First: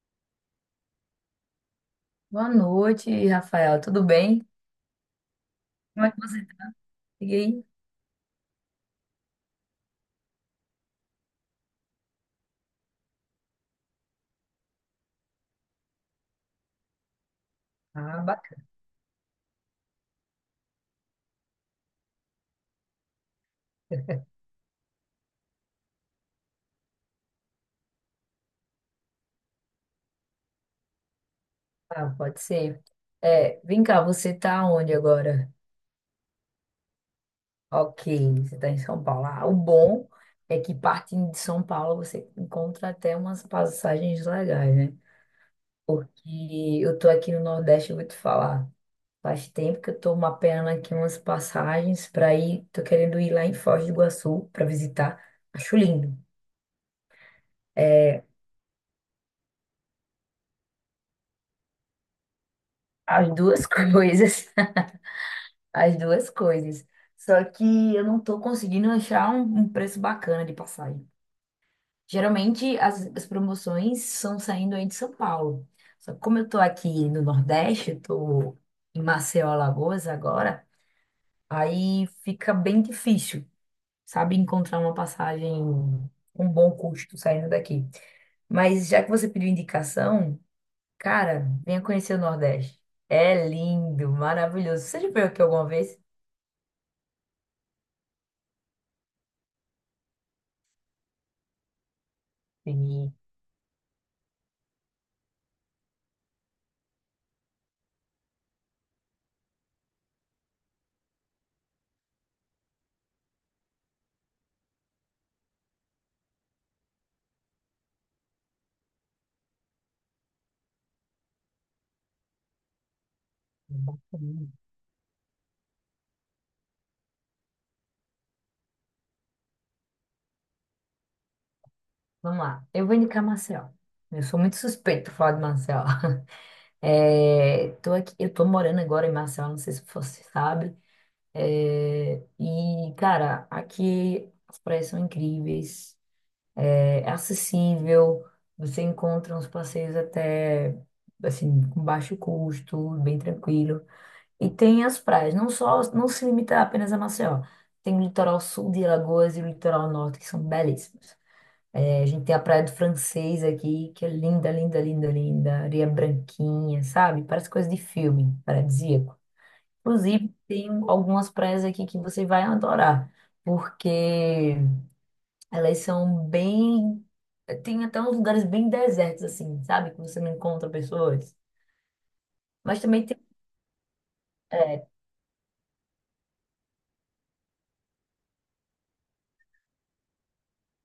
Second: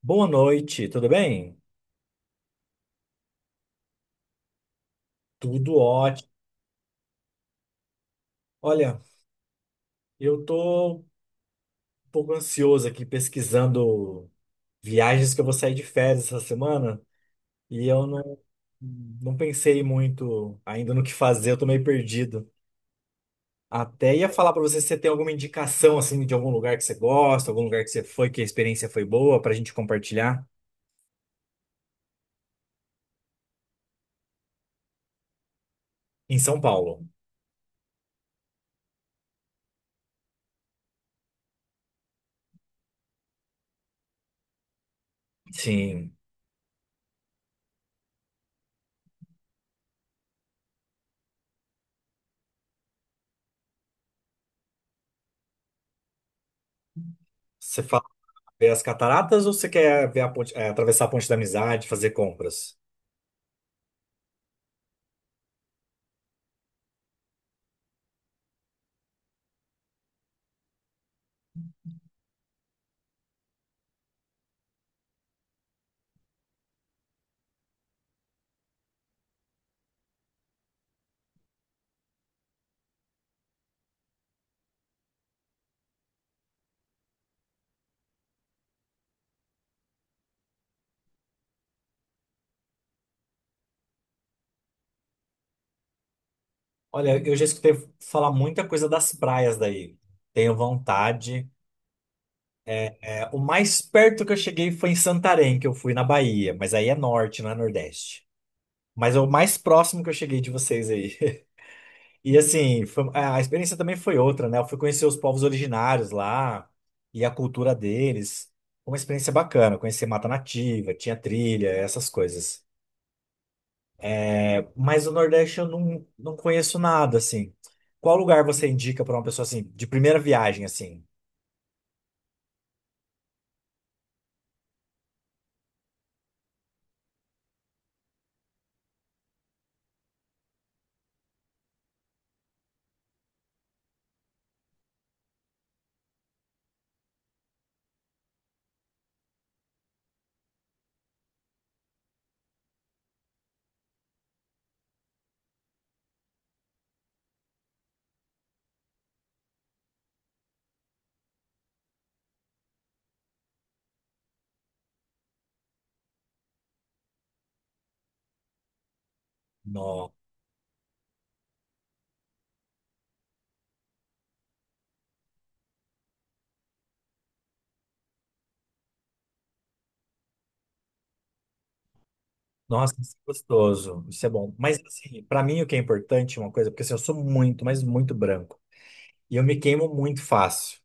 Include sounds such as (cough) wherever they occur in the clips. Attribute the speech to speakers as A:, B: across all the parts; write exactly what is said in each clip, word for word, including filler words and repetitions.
A: Boa noite, tudo bem?
B: Boa noite, Rafael. Tudo bem?
A: Tudo
B: Como é que
A: ótimo.
B: você tá? E aí?
A: Olha, eu tô um pouco ansioso aqui pesquisando viagens que eu vou sair de férias essa semana e eu
B: Ah,
A: não, não pensei muito ainda no que fazer, eu tô meio perdido. Até ia falar pra você se você tem alguma indicação assim de algum lugar que você gosta, algum lugar que você foi, que a experiência foi boa pra gente compartilhar
B: bacana, pode ser. É, vem cá, você tá onde agora?
A: em São Paulo.
B: Ok, você tá em São Paulo. Ah, o bom é que partindo de São Paulo você encontra até umas passagens legais, né?
A: Sim.
B: Porque eu tô aqui no Nordeste, eu vou te falar. Faz tempo que eu tô mapeando aqui umas passagens para ir. Tô querendo ir lá em Foz do Iguaçu para visitar. Acho lindo.
A: Você fala
B: É,
A: ver as cataratas ou você quer ver a ponte, eh, atravessar a Ponte da Amizade, fazer compras?
B: as duas (laughs) coisas. As duas coisas. Só que eu não tô conseguindo achar um, um preço bacana de passagem. Geralmente as, as promoções são saindo aí de São Paulo. Só que como eu tô aqui no Nordeste, eu tô em Maceió, Alagoas agora, aí fica bem difícil, sabe, encontrar uma passagem com bom custo saindo daqui. Mas já que você pediu indicação, cara, venha conhecer o Nordeste. É lindo, maravilhoso. Você já veio aqui alguma vez?
A: Olha, eu já escutei falar muita coisa das praias daí. Tenho vontade.
B: Sim.
A: É, o mais perto que eu cheguei foi em Santarém, que eu fui na Bahia, mas aí é norte, não é nordeste. Mas é o mais próximo que eu cheguei de vocês aí. (laughs) E assim, foi- a experiência também foi outra, né? Eu fui conhecer os povos originários lá e a cultura deles. Foi uma experiência bacana, conheci mata nativa, tinha trilha, essas coisas. É, mas o Nordeste eu não, não conheço nada, assim. Qual lugar você indica para uma pessoa assim, de primeira viagem, assim?
B: Vamos lá. Eu vou indicar Maceió. Eu sou muito suspeito falar de Maceió. (laughs) É, tô aqui, eu tô morando agora em Maceió, não sei se você sabe. É, e, cara, aqui as praias são incríveis, é, é acessível, você encontra uns passeios até, assim, com baixo custo, bem tranquilo. E tem as praias, não só, não se limita apenas a Maceió. Tem o litoral sul de Alagoas e o litoral norte, que são belíssimos. É, a gente tem a Praia do Francês aqui, que é linda, linda, linda, linda. Areia branquinha, sabe? Parece coisa de filme, paradisíaco.
A: No-
B: Inclusive, tem algumas praias aqui que você vai adorar, porque elas são bem. Tem até uns lugares bem desertos, assim, sabe? Que você não encontra pessoas. Mas
A: Nossa,
B: também
A: isso
B: tem.
A: é gostoso. Isso é bom. Mas, assim, pra mim o que é importante é uma coisa, porque assim, eu sou muito, mas muito branco. E eu me queimo muito fácil.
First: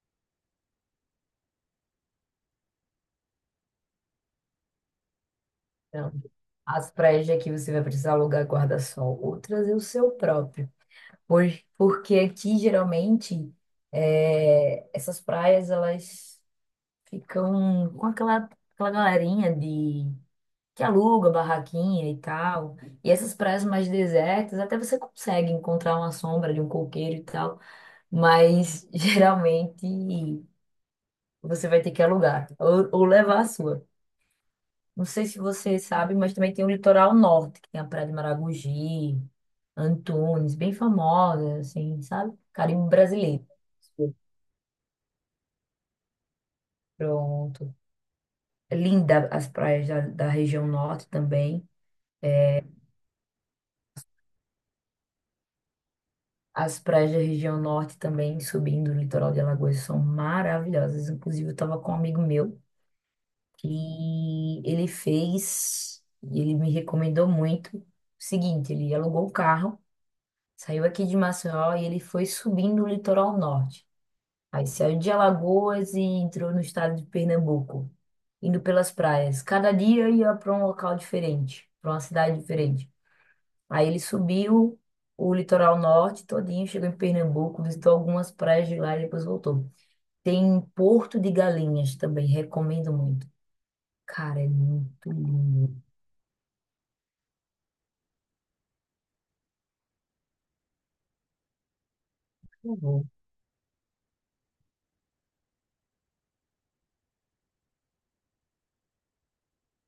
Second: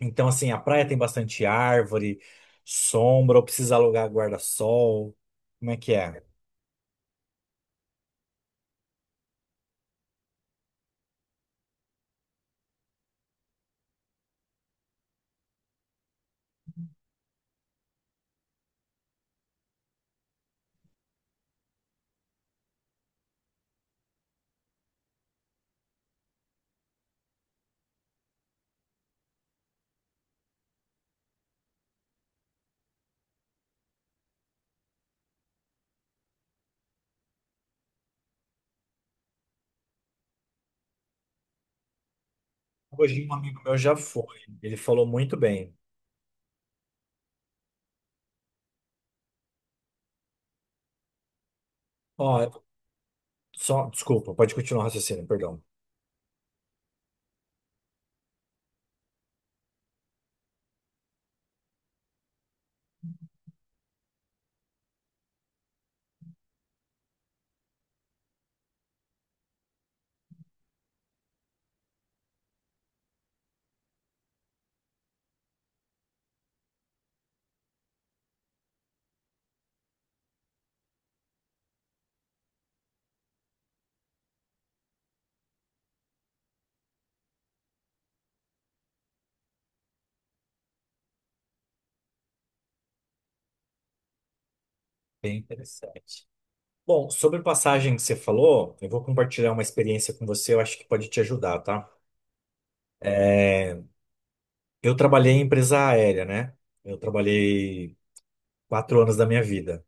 A: Então, assim, a praia tem bastante árvore, sombra, ou precisa alugar guarda-sol. Como é que
B: Então,
A: é?
B: as praias de aqui você vai precisar alugar guarda-sol, outras é o seu próprio. Por- Porque aqui, geralmente, é, essas praias, elas ficam com aquela, aquela galerinha de que aluga barraquinha e tal. E essas praias mais desertas, até você consegue encontrar uma sombra de um coqueiro e tal, mas (laughs) geralmente você vai ter que alugar ou, ou levar a sua. Não sei se você sabe, mas também tem o litoral norte, que tem a Praia de Maragogi, Antunes, bem famosa, assim, sabe? Caribe
A: Hoje um
B: brasileiro.
A: amigo meu já foi. Ele falou muito bem.
B: Pronto. É linda as praias da, da região norte também.
A: Ó, só, desculpa, pode continuar o raciocínio, perdão.
B: As praias da região norte também, subindo o litoral de Alagoas, são maravilhosas. Inclusive, eu estava com um amigo meu que ele fez, e ele me recomendou muito. O seguinte, ele alugou o carro, saiu aqui de Maceió e ele foi subindo o litoral norte. Aí saiu de Alagoas e entrou no estado de Pernambuco, indo pelas praias. Cada dia ia para um local diferente, para uma cidade diferente. Aí ele subiu o litoral norte todinho, chegou em Pernambuco, visitou algumas praias de lá e depois voltou. Tem Porto de Galinhas também, recomendo muito. Cara, é muito
A: Bem
B: lindo.
A: interessante. Bom, sobre passagem que você falou, eu vou compartilhar uma experiência com você, eu acho que pode te ajudar, tá?
B: Eu vou.
A: Eu trabalhei em empresa aérea, né? Eu trabalhei quatro anos da minha vida.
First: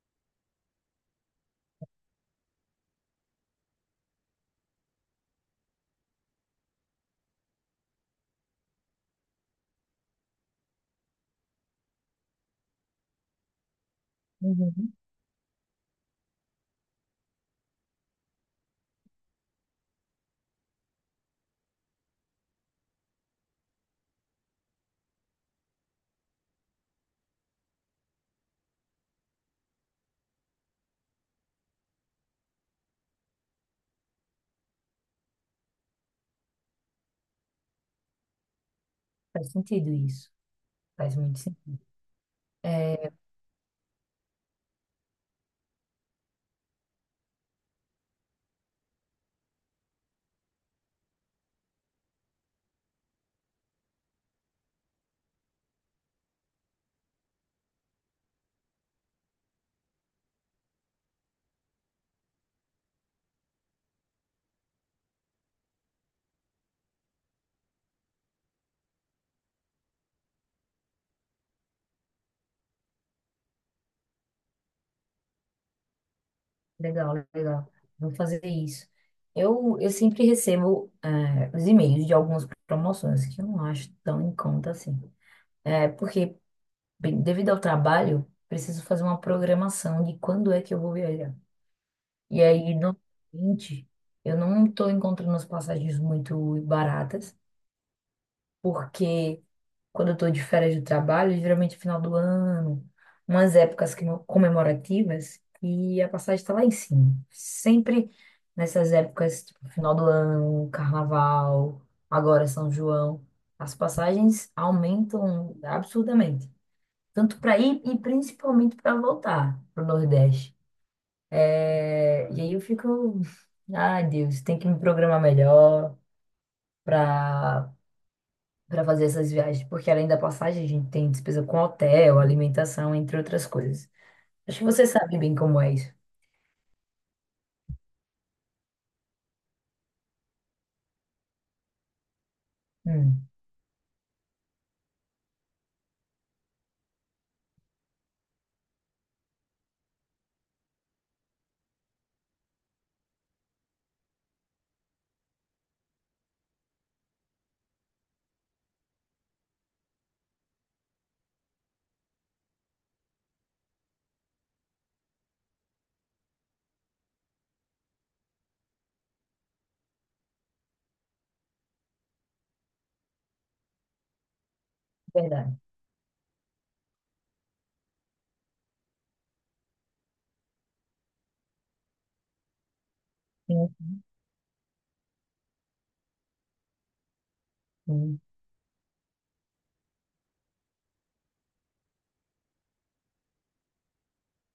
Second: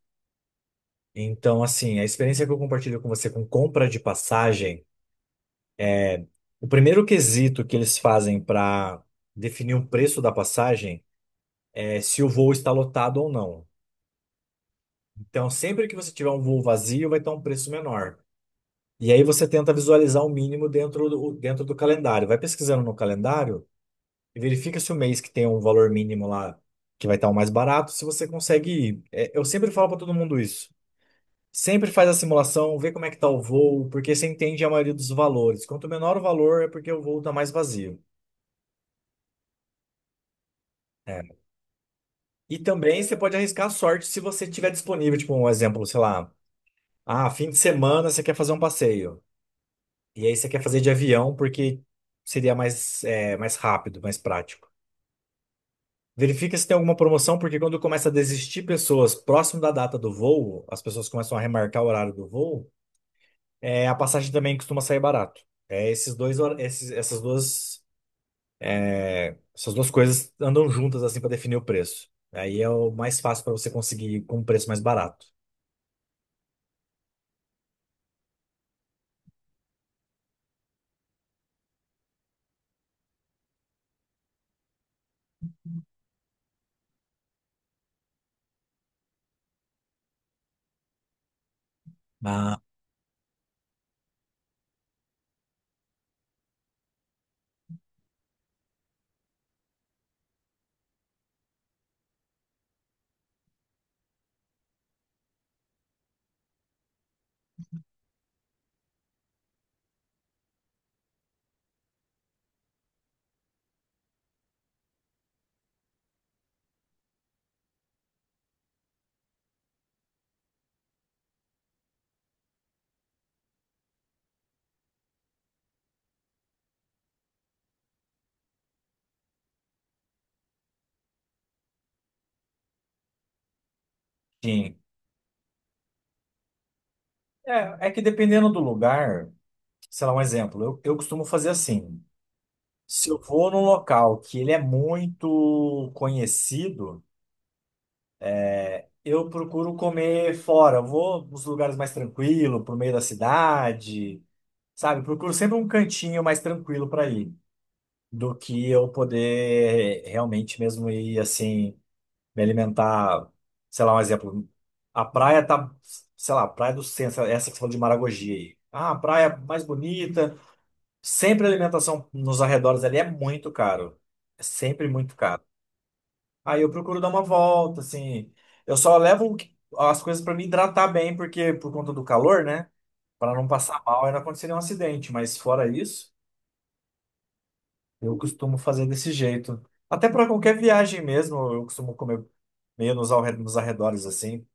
A: Então, assim, a experiência que eu compartilho com você com compra de passagem, o primeiro quesito que eles fazem para definir o preço da passagem é se o voo está lotado ou não.
B: Uhum.
A: Então, sempre que você tiver um voo vazio, vai estar um preço menor. E aí você tenta visualizar o mínimo dentro do, dentro do calendário. Vai pesquisando no calendário e verifica se o mês que tem um valor mínimo lá, que vai estar o mais barato, se você consegue ir. É, eu sempre falo para todo mundo isso. Sempre faz a simulação, vê como é que tá o voo, porque você entende a maioria dos valores. Quanto menor o valor, é porque o voo tá mais vazio.
B: Faz sentido isso. Faz
A: É.
B: muito sentido.
A: E também
B: É,
A: você pode arriscar a sorte se você tiver disponível, tipo um exemplo, sei lá, ah, fim de semana você quer fazer um passeio. E aí você quer fazer de avião porque seria mais, é, mais rápido, mais prático. Verifica se tem alguma promoção, porque quando começa a desistir pessoas próximo da data do voo, as pessoas começam a remarcar o horário do voo, é, a passagem também costuma sair barato. É esses dois, hor- esses, essas duas. É, essas duas coisas andam juntas assim para definir o preço. Aí é o mais fácil para você conseguir com um preço mais barato.
B: legal, legal. Vou fazer isso. Eu, eu sempre recebo eh, os e-mails de algumas promoções que eu não acho tão em conta assim. É, porque, bem, devido ao trabalho, preciso fazer uma programação de quando é que eu vou viajar. E
A: Ah,
B: aí, normalmente, eu não estou encontrando as passagens muito baratas, porque quando eu estou de férias de trabalho, geralmente é final do ano, umas épocas que não- comemorativas, e a passagem está lá em cima. Sempre nessas épocas, tipo, final do ano, carnaval, agora São João, as passagens aumentam absurdamente, tanto para ir e principalmente para voltar para o Nordeste. É, e aí eu fico, ai Deus, tem que me programar melhor para para fazer essas viagens, porque além da passagem a gente tem despesa com hotel, alimentação, entre outras coisas. Acho que
A: sim.
B: você sabe bem como é isso.
A: É, é que dependendo do lugar, sei lá, um exemplo, eu, eu costumo fazer assim. Se eu
B: Hum,
A: vou num local que ele é muito conhecido, eu procuro comer fora. Eu vou nos lugares mais tranquilos, pro meio da cidade, sabe? Procuro sempre um cantinho mais tranquilo para ir, do que eu poder realmente mesmo ir assim. Me alimentar, sei lá, um exemplo. A praia tá, sei lá, a Praia do Centro, essa que você falou de Maragogi aí. Ah, a praia mais bonita. Sempre a alimentação nos arredores ali é muito caro. É sempre muito caro.
B: verdade.
A: Aí eu procuro dar uma volta, assim. Eu só levo o que- as coisas para me hidratar bem, porque por conta do calor, né? Para não
B: Sim,
A: passar mal e não acontecer nenhum acidente. Mas fora isso, eu
B: sim.
A: costumo fazer desse jeito. Até para qualquer viagem mesmo, eu costumo comer meio nos arre- nos arredores, assim.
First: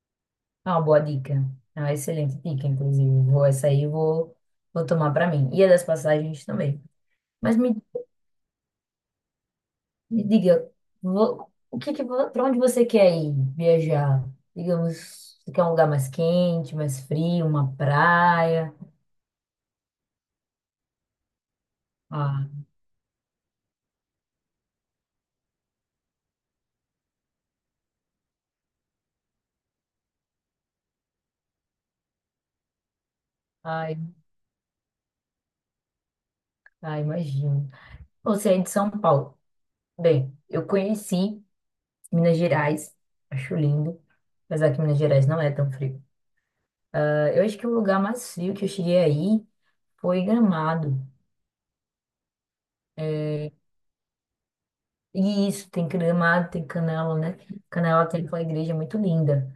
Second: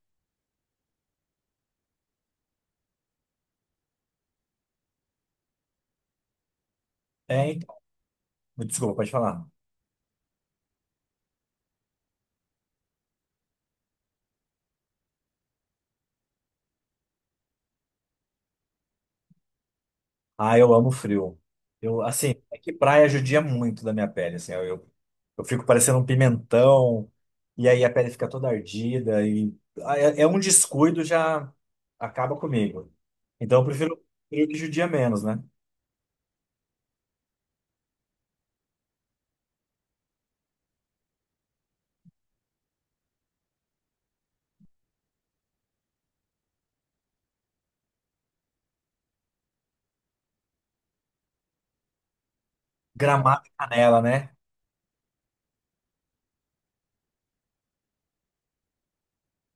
B: Ah, uma boa dica. Ah, excelente dica, inclusive. Vou essa aí, eu vou vou tomar para mim. E a das passagens também. Mas
A: É,
B: me
A: desculpa, pode falar.
B: me diga, vo- o que que, para onde você quer ir viajar? Digamos, você quer um lugar mais quente, mais frio, uma praia?
A: Ah, eu amo frio. Eu, assim,
B: Ah,
A: é que praia judia muito da minha pele, assim, eu, eu, eu fico parecendo um pimentão, e aí a pele fica toda ardida, e ah, é, é um descuido já acaba comigo. Então eu prefiro
B: ai,
A: frio que judia menos, né?
B: ai, imagino. Você é de São Paulo. Bem, eu conheci Minas Gerais, acho lindo, apesar que Minas Gerais não é tão frio. Ah, eu acho que o lugar mais frio que eu cheguei aí foi Gramado.
A: Gramado e Canela, né?
B: E isso, tem Gramado, tem Canela, né? Canela tem aquela igreja muito linda.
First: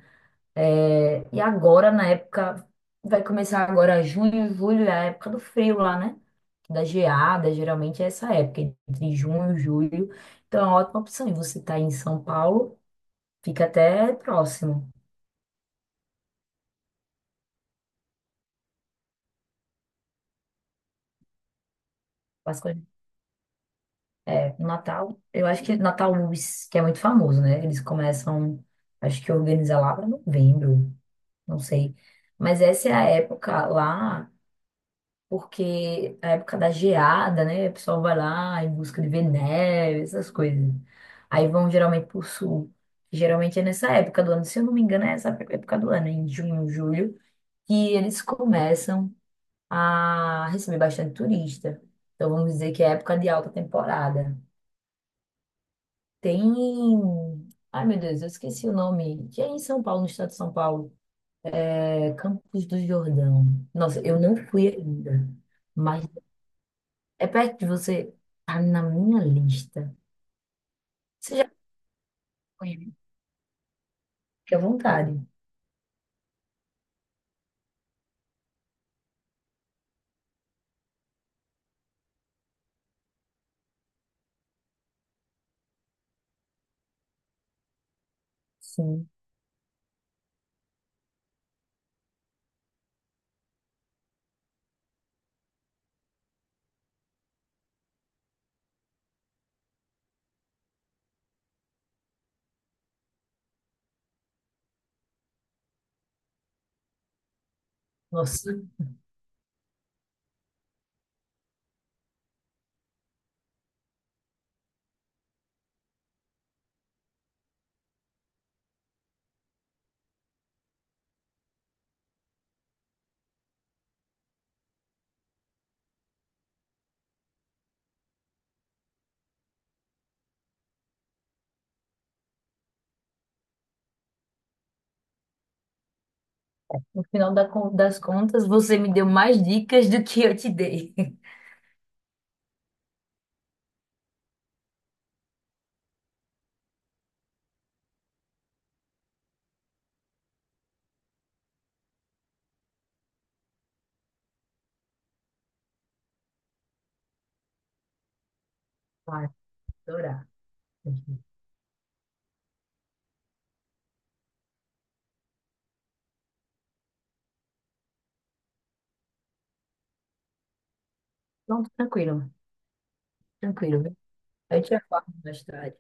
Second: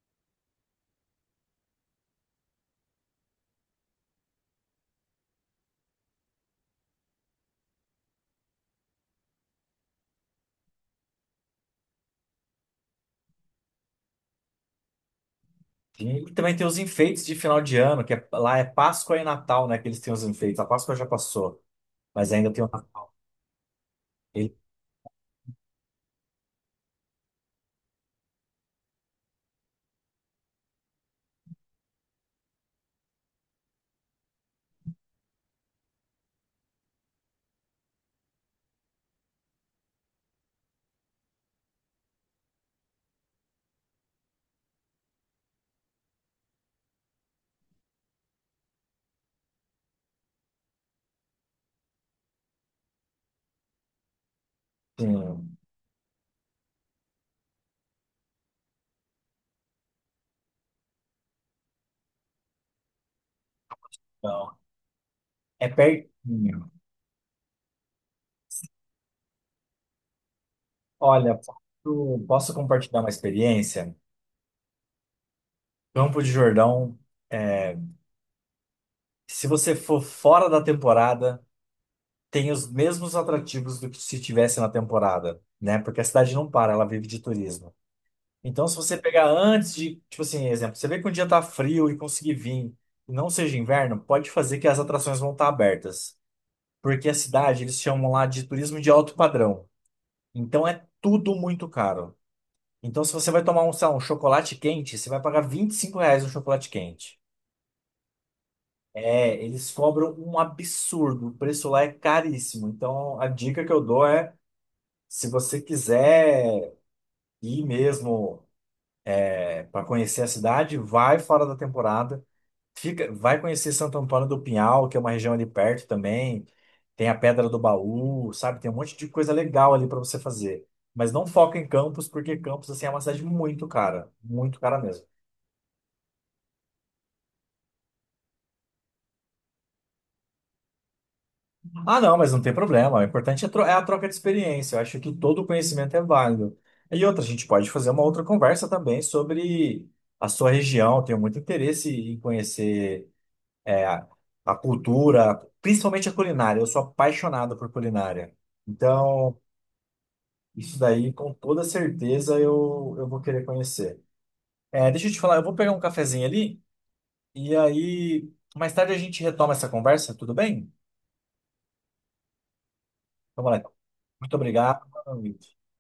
B: É, e agora, na época, vai começar agora junho, julho, é a época do frio lá, né? Da geada, geralmente é essa época, entre junho e julho. Então é uma ótima opção. E você tá em São Paulo, fica até próximo.
A: E também tem os enfeites de final de ano, que é- lá é Páscoa e Natal, né, que eles têm os enfeites. A Páscoa já passou, mas ainda tem
B: Páscoa,
A: uma...
B: é,
A: Ele,
B: no Natal, eu acho que Natal Luz, que é muito famoso, né? Eles começam, acho que organiza lá para novembro, não sei. Mas essa é a época lá porque a época da geada, né? O pessoal vai lá em busca de ver neve, essas coisas. Aí vão geralmente pro sul. Geralmente é nessa época do ano, se eu não me engano, é essa época do ano, em junho, julho, que eles começam a receber bastante turista. Então vamos dizer que é época de alta temporada.
A: tem-
B: Tem. Ai, meu Deus, eu esqueci o nome. Que é em São Paulo, no estado de São Paulo. É Campos do Jordão. Nossa, eu não
A: então,
B: fui ainda.
A: é
B: Mas
A: pertinho.
B: é perto de você. Tá na minha lista.
A: Olha,
B: Você já
A: posso, posso
B: foi, né?
A: compartilhar uma experiência?
B: Fique à vontade.
A: Campo de Jordão, é, se você for fora da temporada, tem os mesmos atrativos do que se tivesse na temporada, né? Porque a cidade não para, ela vive de turismo. Então, se você
B: Sim.
A: pegar antes de, tipo assim, exemplo, você vê que um dia tá frio e conseguir vir, e não seja inverno, pode fazer que as atrações vão estar abertas. Porque a cidade, eles chamam lá de turismo de alto padrão. Então, é tudo muito caro. Então, se você vai tomar um, sei lá, um chocolate quente, você vai pagar vinte e cinco reais no chocolate quente.
B: Nossa,
A: É, eles cobram um absurdo. O preço lá é caríssimo. Então, a dica que eu dou é, se você quiser ir mesmo para conhecer a cidade, vai fora da temporada. Fica, vai conhecer Santo Antônio do Pinhal, que é uma região ali perto também. Tem a Pedra do Baú, sabe? Tem um monte de coisa legal ali para você fazer. Mas não foca em Campos, porque Campos assim é uma cidade muito cara, muito cara mesmo.
B: no final da con- das contas, você me deu mais dicas do que eu te dei.
A: Ah, não, mas não tem problema. O importante é tro- é a troca de experiência. Eu acho que todo conhecimento é válido. E outra, a gente pode fazer uma outra conversa também sobre a sua região. Eu tenho muito interesse em conhecer é, a a cultura, principalmente a culinária. Eu sou apaixonado por culinária.
B: (laughs) Vai,
A: Então,
B: adorar.
A: isso daí, com toda certeza, eu, eu vou querer conhecer. É, deixa eu te falar, eu vou pegar um cafezinho ali e aí mais tarde a gente retoma essa conversa, tudo bem?
B: Pronto, tranquilo,
A: Então, moleque,
B: tranquilo, viu?
A: muito
B: A gente já
A: obrigado.
B: fala mais tarde.